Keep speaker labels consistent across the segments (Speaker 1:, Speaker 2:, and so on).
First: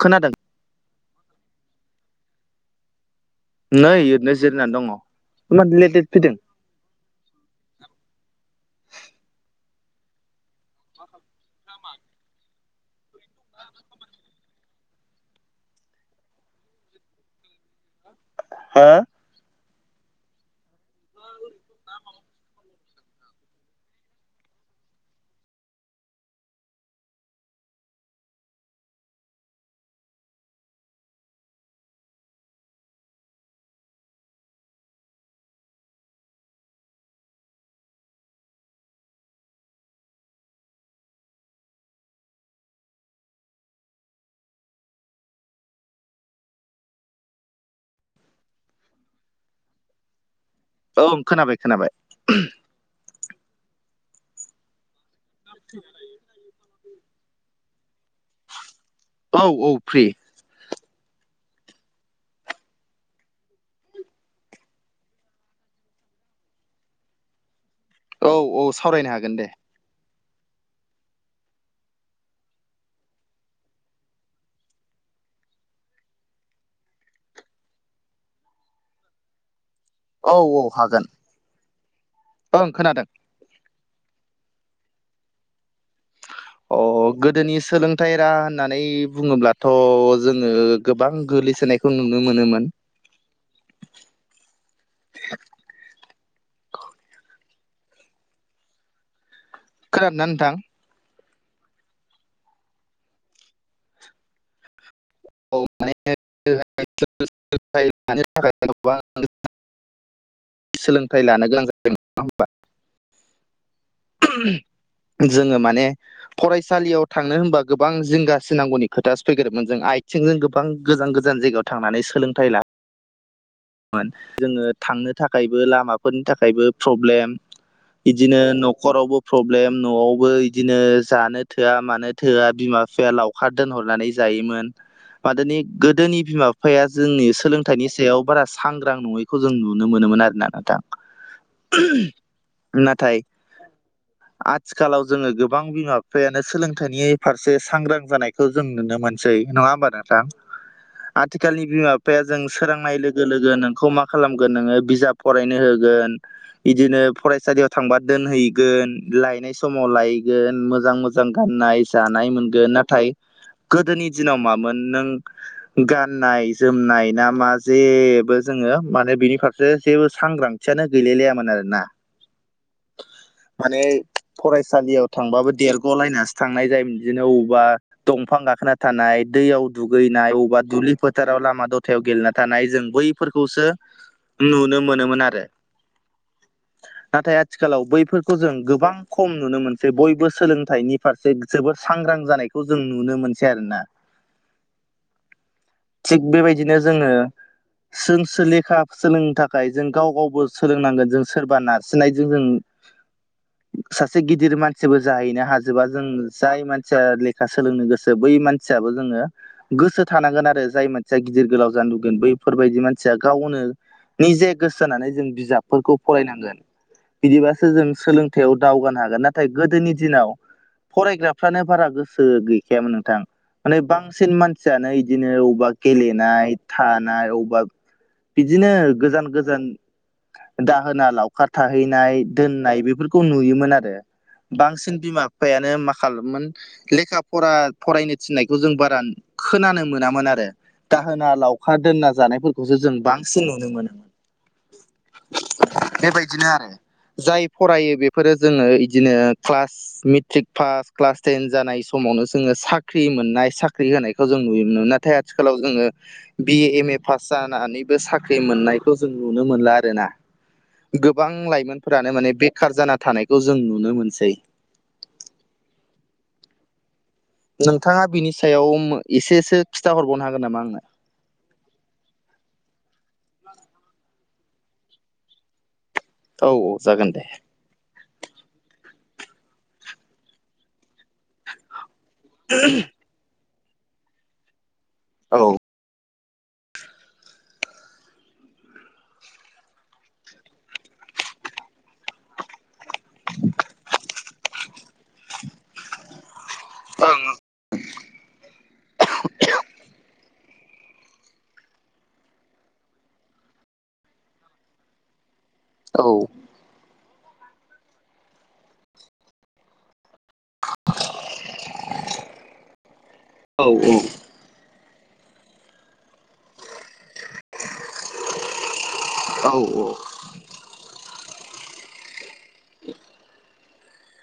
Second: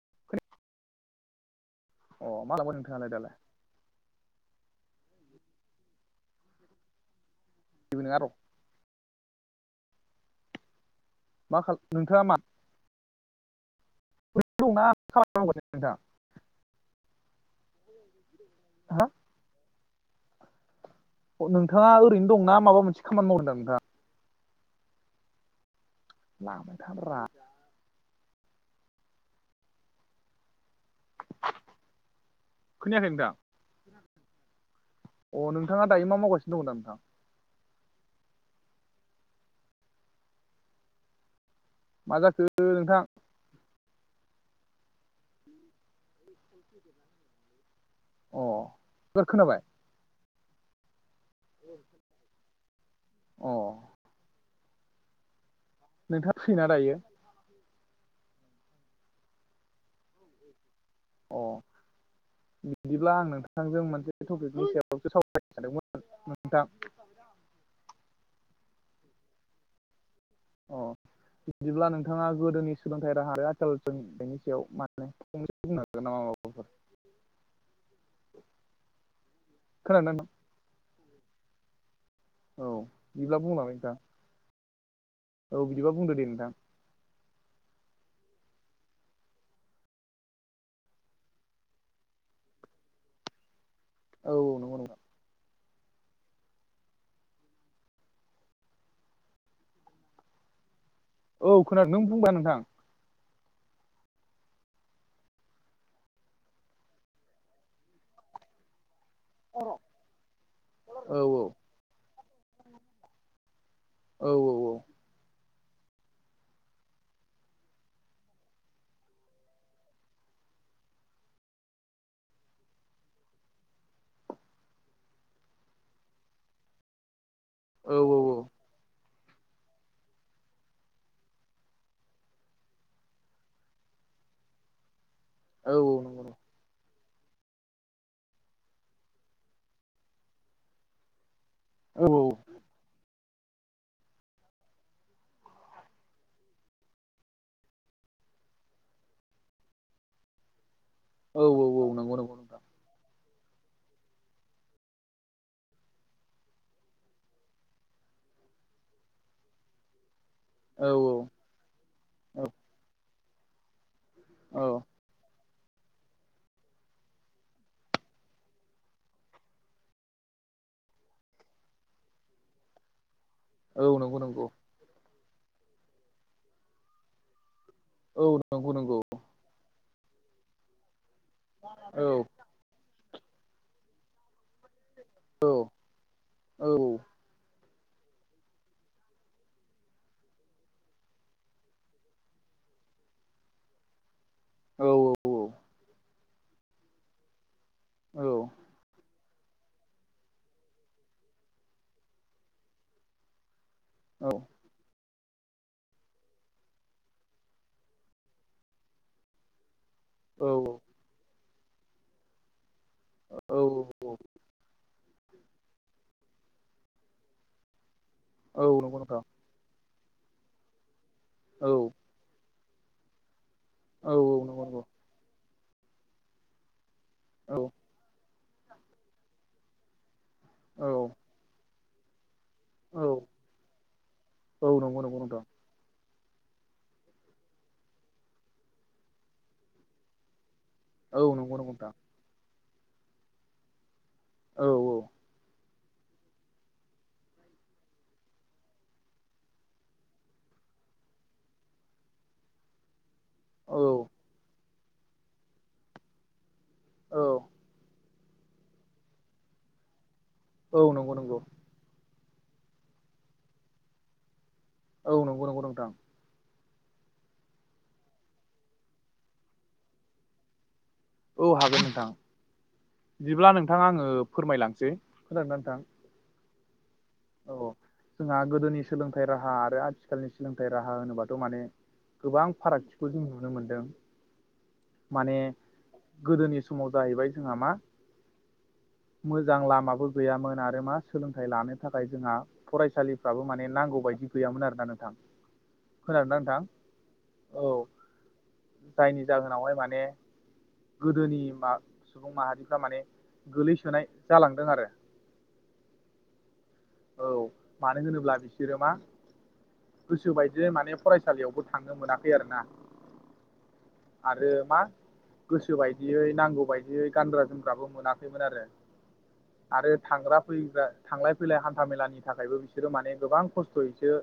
Speaker 1: खोनादों
Speaker 2: अ मा [unintelligible] नोंथाङालाय दालाय
Speaker 1: नै ओरनो जिरायनानै दङ [unintelligible] फैदों
Speaker 2: जेबो नङा र' मा खालाम नोंथाङा मा [unintelligible]
Speaker 1: हो
Speaker 2: हा नोंथाङा ओरैनो दंना माबा मोनसे खामानि मावदों दा नोंथाङा [unintelligible] खोनायाखै नोंथां अ नोंथाङा दायो मा मावगासिनो दं [unintelligible] नोंथां मा जाखो नोंथां [inaudible] अ एबार खोनाबाय
Speaker 1: ओं खोनाबाय खोनाबाय
Speaker 2: अ
Speaker 1: [unintelligible]
Speaker 2: नोंथाङा फ्रिना दायो।
Speaker 1: औ औ फ्रि
Speaker 2: अ बिदिब्ला आं नोंथांजों मोनसे टपिकनि सायावसो सावरायनो सानदोंमोन नोंथां [unintelligible]
Speaker 1: औ औ सावरायनो हागोन दे
Speaker 2: अ बिदिब्ला नोंथाङा गोदोनि सोलोंथाइ राहा आरो आथिखालनि बेनायनि सायाव माने से बुंनो हागोन नामा माबाफोर
Speaker 1: [unintelligible]
Speaker 2: खोनादों ना
Speaker 1: औ औ हागोन। ओं
Speaker 2: औ
Speaker 1: खोनादों
Speaker 2: बिब्ला बुंलाय नोंथां। औ बिदिबा बुंदो दे नोंथां
Speaker 1: अ गोदोनि सोलोंथाइ राहा होननानै बुङोब्लाथ' जोङो गोबां गोग्लैसोनाय। खौ नुनो मोनोमोन
Speaker 2: औ नंगौ नोंथां
Speaker 1: खोनादोंना नोंथां
Speaker 2: औ खोनादों नों बुंबा नोंथां
Speaker 1: [unintelligible]
Speaker 2: औ औ
Speaker 1: सोलोंथाइ
Speaker 2: औ
Speaker 1: लानो गोनां जादों नाडा़ होनबा
Speaker 2: औ
Speaker 1: जोङो माने फरायसालियाव थांनो होनबा गोबां जिंगासिनांगौनि खोथासो फैग्रोदोंमोन जों आथिंजों गोबां गोजान गोजान जायगायाव थांनानै सोलोंथाइ लाहै जोङो थांनो थाखायबो लामाफोरनि थाखायबो प्रब्लेम बिदिनो
Speaker 2: औ
Speaker 1: न'खरावबो प्रब्लेम न'आवबो बिदिनो जानो थोआ मानो थोआ बिमा बिफाया लाव लावखार दोनहरनानै जायोमोन मादोनि
Speaker 2: औ
Speaker 1: [unintelligible] गोदोनि
Speaker 2: नंगौ
Speaker 1: बिमा बिफाया जोंनि सोलोंथाइनि सायाव बारा सांग्रां नङैखौ जों नुनो मोनोमोन आरो ना नोंथां
Speaker 2: औ औ
Speaker 1: नाथाय औ आथिखालाव जोङो गोबां बिमा बिफायानो सोलोंथाइनि फारसे सांग्रां जानाय थ' जों नुनो मोनसै नङा होमबा नोंथां
Speaker 2: औ
Speaker 1: आथिखालनि बिमा
Speaker 2: नंगौ नंगौ
Speaker 1: बिफाया जों
Speaker 2: नोंथां
Speaker 1: सोरांनाय लोगो लोगो लोगो नोंखौ मा खालामगोन नोङो बिजाब फरायनो होगोन बिदिनो फरायसालियाव थांबा दोनहैगोन लायनाय समाव लाय-गोन
Speaker 2: औ
Speaker 1: मोजां मोजां गाननाय जानाय मोनगोन नाथाय गोदोनि दिनाव
Speaker 2: औ
Speaker 1: मामोन नों गाननाय जोमनाय ना मा जे जेबो जोङो माने बिनि फारसे जेबो सांग्रांथियानो गैलायलायामोन आरोना माने
Speaker 2: औ नंगौ नंगौ
Speaker 1: फरायसालियाव थांबाबो देरग'लायनासो थांनाय जायोमोन बिदिनो अबेबा
Speaker 2: औ
Speaker 1: दंफां
Speaker 2: नंगौ
Speaker 1: गाखोना
Speaker 2: नंगौ
Speaker 1: थानाय
Speaker 2: औ
Speaker 1: दैयाव दुगैनाय अबावबा दुब्लि फोथाराव लामा दथायाव
Speaker 2: औ
Speaker 1: गेलेना थानाय जों बैफोरखौसो नुनो मोनो नुनो मोनो आरो
Speaker 2: औ औ
Speaker 1: नाथाय आथि आथिखालाव बैफोरखौ जों गोबां खम नुनो मोनसै बयबो सोलोंथाइनि फारसे जोबोर सांग्रां जानाय खौ जों नुनो मोनसै आरोना
Speaker 2: औ औ
Speaker 1: थिग बेबायदिनो जोङो सों
Speaker 2: औ
Speaker 1: सिलेखा सोलोंनो थाखाय जों गाव गावबो सोलोंनांगोन जों सोरबा नारसिननायजों जों सासे गिदिर मानसि जेबो जाहैनो हाजोबा जों जाय मानसिया लेखा सोलोंनो गोसो बै मानसियाबो जोङो गोसो थानांगोन आरो जाय मानसिया गिदिर गोलाव जानो लुबैगोन बैफोरबायदि मानसिया
Speaker 2: औ
Speaker 1: गावनो निजे गोसो होनानै जों बिजाबफोरखौ फरायनांगोन बिदिबासो जों सोलोंथायाव
Speaker 2: औ
Speaker 1: दावगानो
Speaker 2: नंगौ
Speaker 1: हागोन
Speaker 2: नोंथां
Speaker 1: नाथाय गोदोनि दिनाव फरायग्राफ्रानो
Speaker 2: औ
Speaker 1: बारा गोसो गोसो गैखायामोन नोंथां माने
Speaker 2: औ
Speaker 1: बांसिन
Speaker 2: नंगौ
Speaker 1: मानसियानो बिदिनो बबावबा गेलेनाय थानाय
Speaker 2: औ
Speaker 1: अबेबा बिदिनो गोजान गोजान हो
Speaker 2: औ
Speaker 1: दाहोना लावखार थाहैनाय दोननाय बेफोरखौ नुयोमोन आरो
Speaker 2: औ
Speaker 1: बांसिन
Speaker 2: नंगौ नंगौ
Speaker 1: बिमा
Speaker 2: नोंथां
Speaker 1: बिफायानो माखा आंखालामोन लेखा फरा फरायनो थिननायखौ जों बारा खोनानो मोनामोन आरो
Speaker 2: औ
Speaker 1: दाहोना
Speaker 2: नंगौ नंगौ
Speaker 1: लावखार
Speaker 2: नोंथां
Speaker 1: दोनना जानायफोरखौसो जों बांसिन नुनो मोनोमोन
Speaker 2: औ औ
Speaker 1: बेबायदिनो आरो जाय फरायो बेफोरो जोङो इदिनो class matric pass class ten जानाय समावनो जोङो सा ख्रि मोननाय
Speaker 2: औ
Speaker 1: साख्रि होनायखौ जों नुयोमोन नाथाय आथिखालाव जोङो बिए एम ए
Speaker 2: औ औ
Speaker 1: पास जानानैबो साख्रि मोननायखौ जों नुनो मोनला आरोना
Speaker 2: औ नंगौ
Speaker 1: गोबां
Speaker 2: नंगौ
Speaker 1: लाइमोनफोरानो माने बेखार जाना थानायखौ जों नुनो मोनसै
Speaker 2: औ नंगौ नंगौ नोंथां
Speaker 1: नोंथांआ बिनि सायाव उम एसेसो खिन्थााहरबावनो हागोन नामा आंनो
Speaker 2: औ हागोन नोंथां बिदिब्ला नोंथां आङो फोरमायलांसै खोनादोंना नोंथां
Speaker 1: औ औ जागोन दे
Speaker 2: औ जोंहा गोदोनि सोलोंथाइ राहा आरो आथिखालनि सोलोंथाइ राहा होनोबा माने गोबां फारागथिखौ जों नुनो मोनदों माने
Speaker 1: औ ओं
Speaker 2: ओ गोदोनि समाव जायैबाय जोंहा मा मोजां लामाबो गैयामोन आरो मा सोलोंथाइ लानो थाखाय जोंहा फरायसालिफ्राबो माने नांगौ बायदि गैयामोन आरोना नोंथां खोनादोंना नोंथां औ जायनि जाहोनावहाय माने गोदोनि मा सुबुं माहारिफ्रा माने गोलैसोनाय जालांदों आरो
Speaker 1: औ
Speaker 2: औ मानो होनोब्ला बिसोरो मा गोसो बायदि माने फरायसालिआवबो थांनो मोनाखै आरो ना
Speaker 1: औ औ
Speaker 2: आरो मा गोसो बायदियै नांगौ बायदियै गानग्रा जोमग्राबो मोनाखैमोन आरो
Speaker 1: औ
Speaker 2: आरो थांग्रा फैग्रा थांलाय फै फैलाय हानथा मेलानि थाखायबो बिसोरो माने गोबां खसथ'यैसो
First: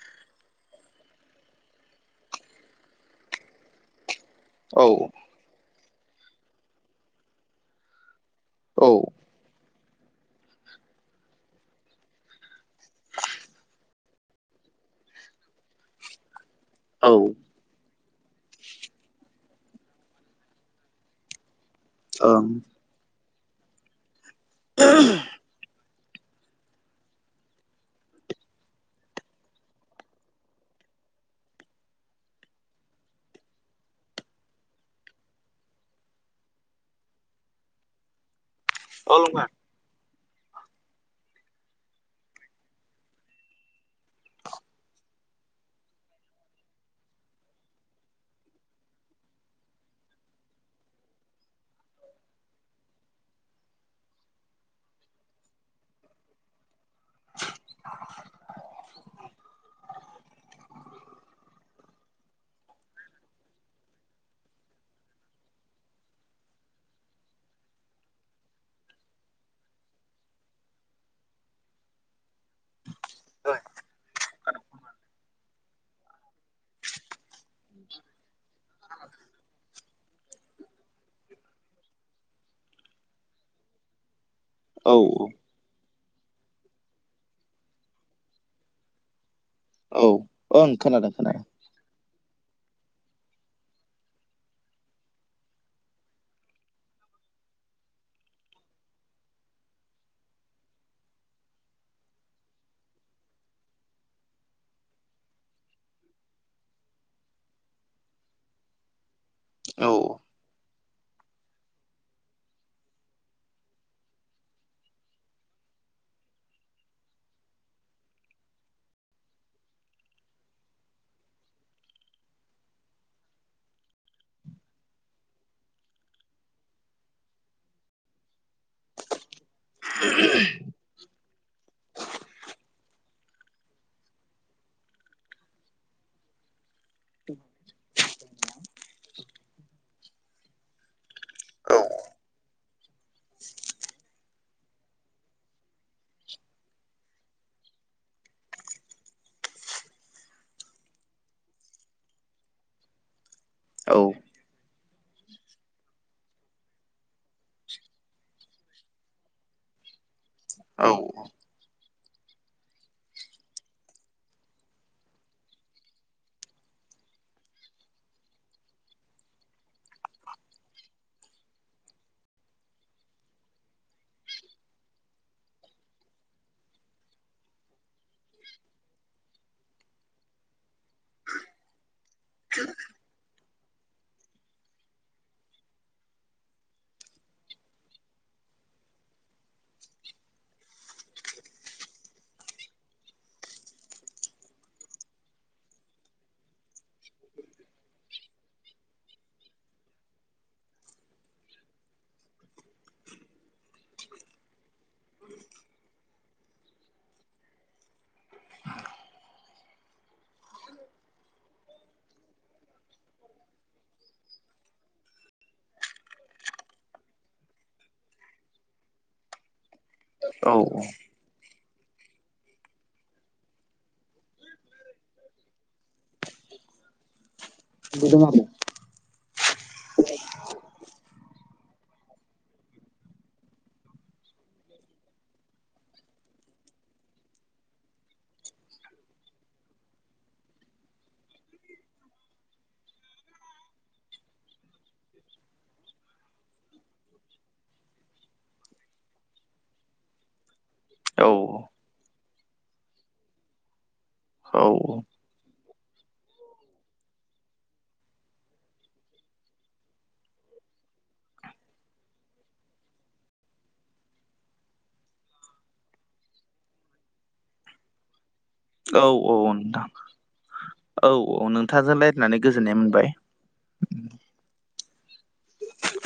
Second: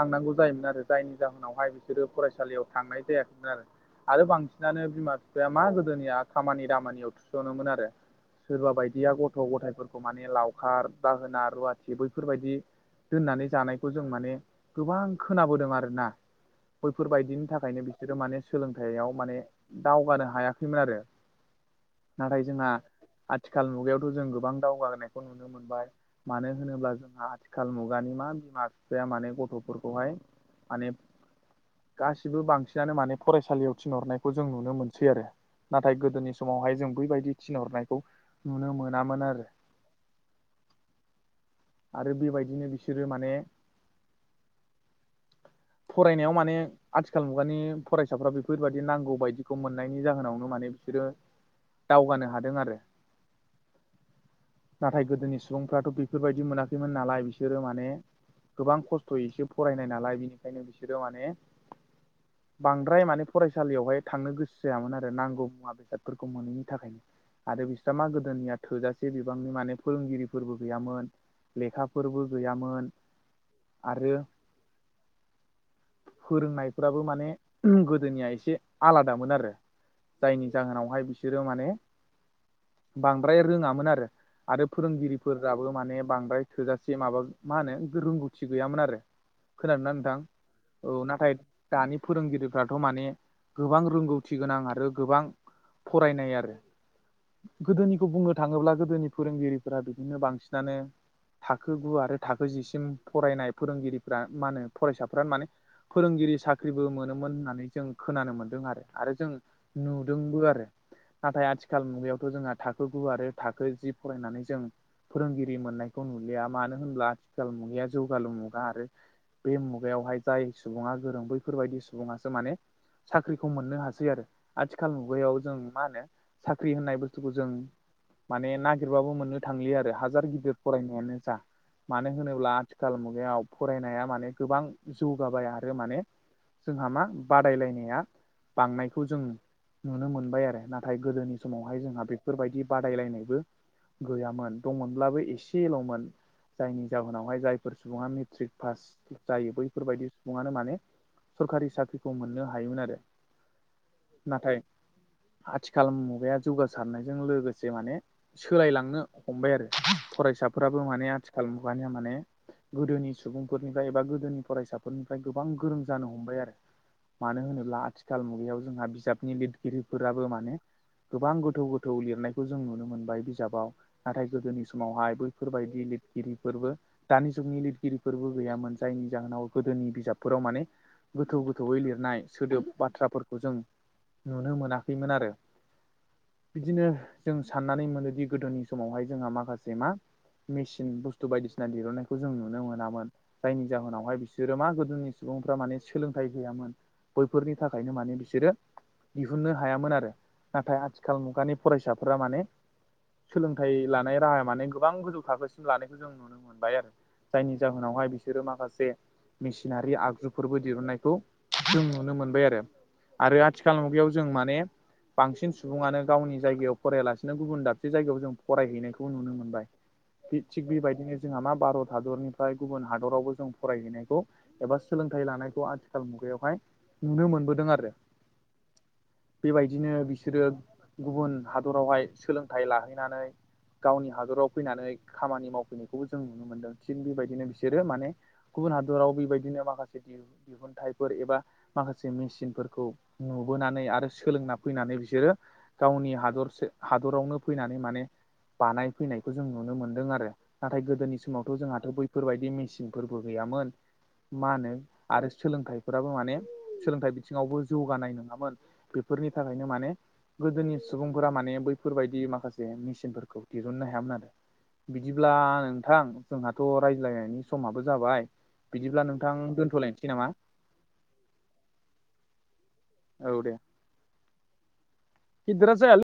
Speaker 2: थांनांगौ जायोमोन आरो जायनि जाहोनावहाय बिसोरो फरायसालिआव थांनाय जायाखैमोन आरो आरो बांसिनानो बिमा बिफाया मा गोदोनिआ खामानि दामानिआल थुस'नोमोन आरो सोरबा बायदिया गथ' गथायाइफोरखौ मानि लावखार बाहोना रुवाथि बैफोरबायदि दोननानै जानायखौ जों माने गोबां खोनाबोदों आरोना
Speaker 1: औ ओं
Speaker 2: बैफोरबायदिनि थाखायनो बिसोरो माने सोलोंथाइआव माने दावगानो हायाखैमोन आरो नाथाय जोंहा आथिखाल मुगायावथ' जों गोबां दावगाहोनायखौ नुनो मोनबाय मानो होनोब्ला जोंहा आथिखाल मुगानि मा बिमा बिफाया माने गथ'फोरखौहाय माने गासिबो बांसिनानो माने फरायसालियाव थिनहरनायखौ जों नुनो मोनसै आरो नाथाय गोदोनि समावहाय जों बैबायदि थिनहरनायखौ नुनो मोनामोन आरो आरो बेबायदिनो बिसोरो माने
Speaker 1: [inaudible]
Speaker 2: फरायनायाव माने आथिखाल मुगानि फरायसाफ्रा बेफोरबादि नांगौ बायदिखौ मोननायनि जाहोनावनो माने बिसोरो दावगानो हादों आरो नाथाय गोदोनि सुबुं फ्राथ' बेफोरबायदि मोनाखैमोन नालाय बिसोरो माने गोबां खसथ'यैसो फरायनाय नालाय बिनिखायनो बिसोरो माने
Speaker 1: [inaudible]
Speaker 2: बांद्राय माने फरायसालिआवहाय थांनो गोसो जायामोन आरो नांगौ मुवा बेसादफोरखौ मोनैनि थाखायनो आरो बिस्रा मा गोदोनिया थोजासे बिबांनि माने फोरोंगिरि फोरबो गैयामोन लेखाफोरबो गैयामोन आरो फोरोंनायफ्राबो माने गोदोनिया एसे आलादामोन आरो जायनि जाहोनावहाय बिसोरो माने बांद्राय रोङामोन आरो आरो
Speaker 1: औ
Speaker 2: फोरोंगिरिफोराबो माने बांद्राय थोजासे माबा मा होनो रोंगौथि गैयामोन आरो खोनादों ना नोंथां
Speaker 1: औ ओं
Speaker 2: औ
Speaker 1: खोनादों
Speaker 2: नाथाय
Speaker 1: खोनादों
Speaker 2: दानि फोरोंगिरिफ्राथ माने गोबां रोंगौथि गोनां आरो गोबां फरायनाय आरो गोदोनिखौ बुंनो थाङोब्ला गोदोनि फोरोंगिरिफोरा बि दिनो बांसिनानो थाखो गु आरो थाखो जिसिम फरायनाय फोरोंगिरिफ्रा मा होनो फरायसाफोरानो माने फोरोंगिरि साख्रिबो मोनोमोन होननानै जों खोनानो मोन्दों आरो आरो जों
Speaker 1: औ
Speaker 2: नुदोंबो आरो नाथाय आथिखाल मुगायावथ जोंहा थाखो गु आरो थाखो जि फरायनानै जों फोरोंगिरि मोननायखौ नुलिया मानो होनब्ला आथिखाल मुगाया जौगालु मुगा आरो बे मुगायावहाय जाय सुबुङा गोरों बैफोरबायदि सुबुङासो माने साख्रिखौ मोननो हासै आरो आथिखाल मुगायाव जों मा होनो साख्रि होननाय बुसथुखौ जों माने नागिरबाबो मोननो थांलिया आरो हाजार गिदिर फरायनायानो जा मानो होनोब्ला आथिखाल मुगायाव फरायनाया माने गोबां जौगाबाय आरो माने जोंहा मा बादायलायनाया बांनायखौ जों नुनो मोनबाय आरो नाथाय गोदोनि
Speaker 1: औ
Speaker 2: समावहाय जोंहा बेफोरबायदि बादायलायनायबो गैयामोन दंमोनब्लाबो एसेलमोन जायनि जाहोनावहाय जायफोर सुबुङा मेट्रिक पास जायो बैफोरबायदि सुबुङानो माने सोरखारि साख्रिखौ मोननो हायोमोन आरो
Speaker 1: औ
Speaker 2: नाथाय आथिखाल मुगाया जौगासारनायजों लोगोसे माने सोलायलांनो हमबाय आरो फरायसाफोराबो माने आथिखाल मुगानिया माने गोदोनि सुबुंफोरनिफ्राय एबा गोदोनि फरायसाफोरनिफ्राय गोबां गोरों जानो हमबाय आरो मानो होनोब्ला आथिखाल मुगायाव जोंहा बिजाबनि लिरगिरिफोराबो माने गोबां गोथौ गोथौ लिरनायखौ जों नुनो मोनबाय बिजाबाव नाथाय गोदोनि समावहाय बैफोरबायदि लिरगिरिफोरबो दानि जुगनि लिरगिरिफोरबो गैयामोन जायनि जाहोनाव गोदोनि बिजाबफोराव माने गोथौ गोथौयै लिरनाय सोदोब बाथ्राफोरखौ जों नुनो मोनाखैमोन आरो बिदिनो जों साननानै मोनोदि गोदोनि समावहाय जोंहा माखासे मा मेसिन बुस्थु बायदिसिना दिरुननायखौ जों नुनो मोनामोन जायनि जाहोनावहाय बिसोरो मा गोदोनि सुबुंफ्रा माने सोलोंथाइ गैयामोन बैफोरनि थाखायनो माने बिसोरो दिहुननो हायामोन आरो नाथाय आथिखाल मुगानि फरायसाफोरा माने सोलोंथाइ लानाय राहा माने गोबां गोजौ थाखोसिम लानायखौ जों नुनो मोनबाय आरो जायनि जाहोनावहाय बिसोरो माखासे मेसिनारि आगजुफोरबो दिहुनन्नायखौ जों नुनो मोनबाय आरो आरो आथिखाल मुगायाव जों माने बांसिन सुबुङानो गावनि जायगायाव फरायालासिनो गुबुन दाब से जायगायाव जों फरायहैनायखौ नुनो मोनबाय
Speaker 1: औ
Speaker 2: थिग बेबायदिनो जोंहा मा भारत हादरनिफ्राय गुबुन हादरावबो जों फरायहैनायखौ एबा सोलोंथाइ लानायखौ आथिखाल मुगायावहाय नुनो मोनबोदों आरो
Speaker 1: [unintelligible]
Speaker 2: बेबायदिनो बिसोरो गुबुन हादरावहाय सोलोंथाइ लाहैनानै गावनि हादराव फैनानै खामानि मावफैनायखौबो जों नुनो मोनदों थिग बेबायदिनो बिसोरो माने गुबुन हादराव बेबायदिनो माखासे दिहुनथाइफोर एबा माखासे मेसिनफोरखौ नुबोनानै आरो सोलोंना फैनानै बिसोरो गावनि हादरसो हादरावनो फैनानै माने बानाय फैनायखौ जों नुनो मोनदों आरो नाथाय गोदोनि समावथ' जोंहाथ' बै फोरबायदि मेसिनफोरबो गैयामोन मानो
Speaker 1: औ
Speaker 2: आरो सोलोंथाइ फोराबो माने सोलोंथाइ बिथिङावबो जौगानाय नोङामोन बेफोरनि थाखायनो माने गोदोनि सुबुंफोरा माने बैफोरबायदि माखासे मिसिनफोरखौ दिरुन्नो हायामोन आरो। बिदिब्ला नोंथां जोंहाथ' रायज्लायनायनि समाबो जाबाय बिदिब्ला
Speaker 1: औ औ नोंथां
Speaker 2: दोनथ'लायनोसै नामा
Speaker 1: औ औ नोंथांजों रायलायनानै गोजोननाय मोनबाय।
Speaker 2: औ दे। गिदिरा जायाल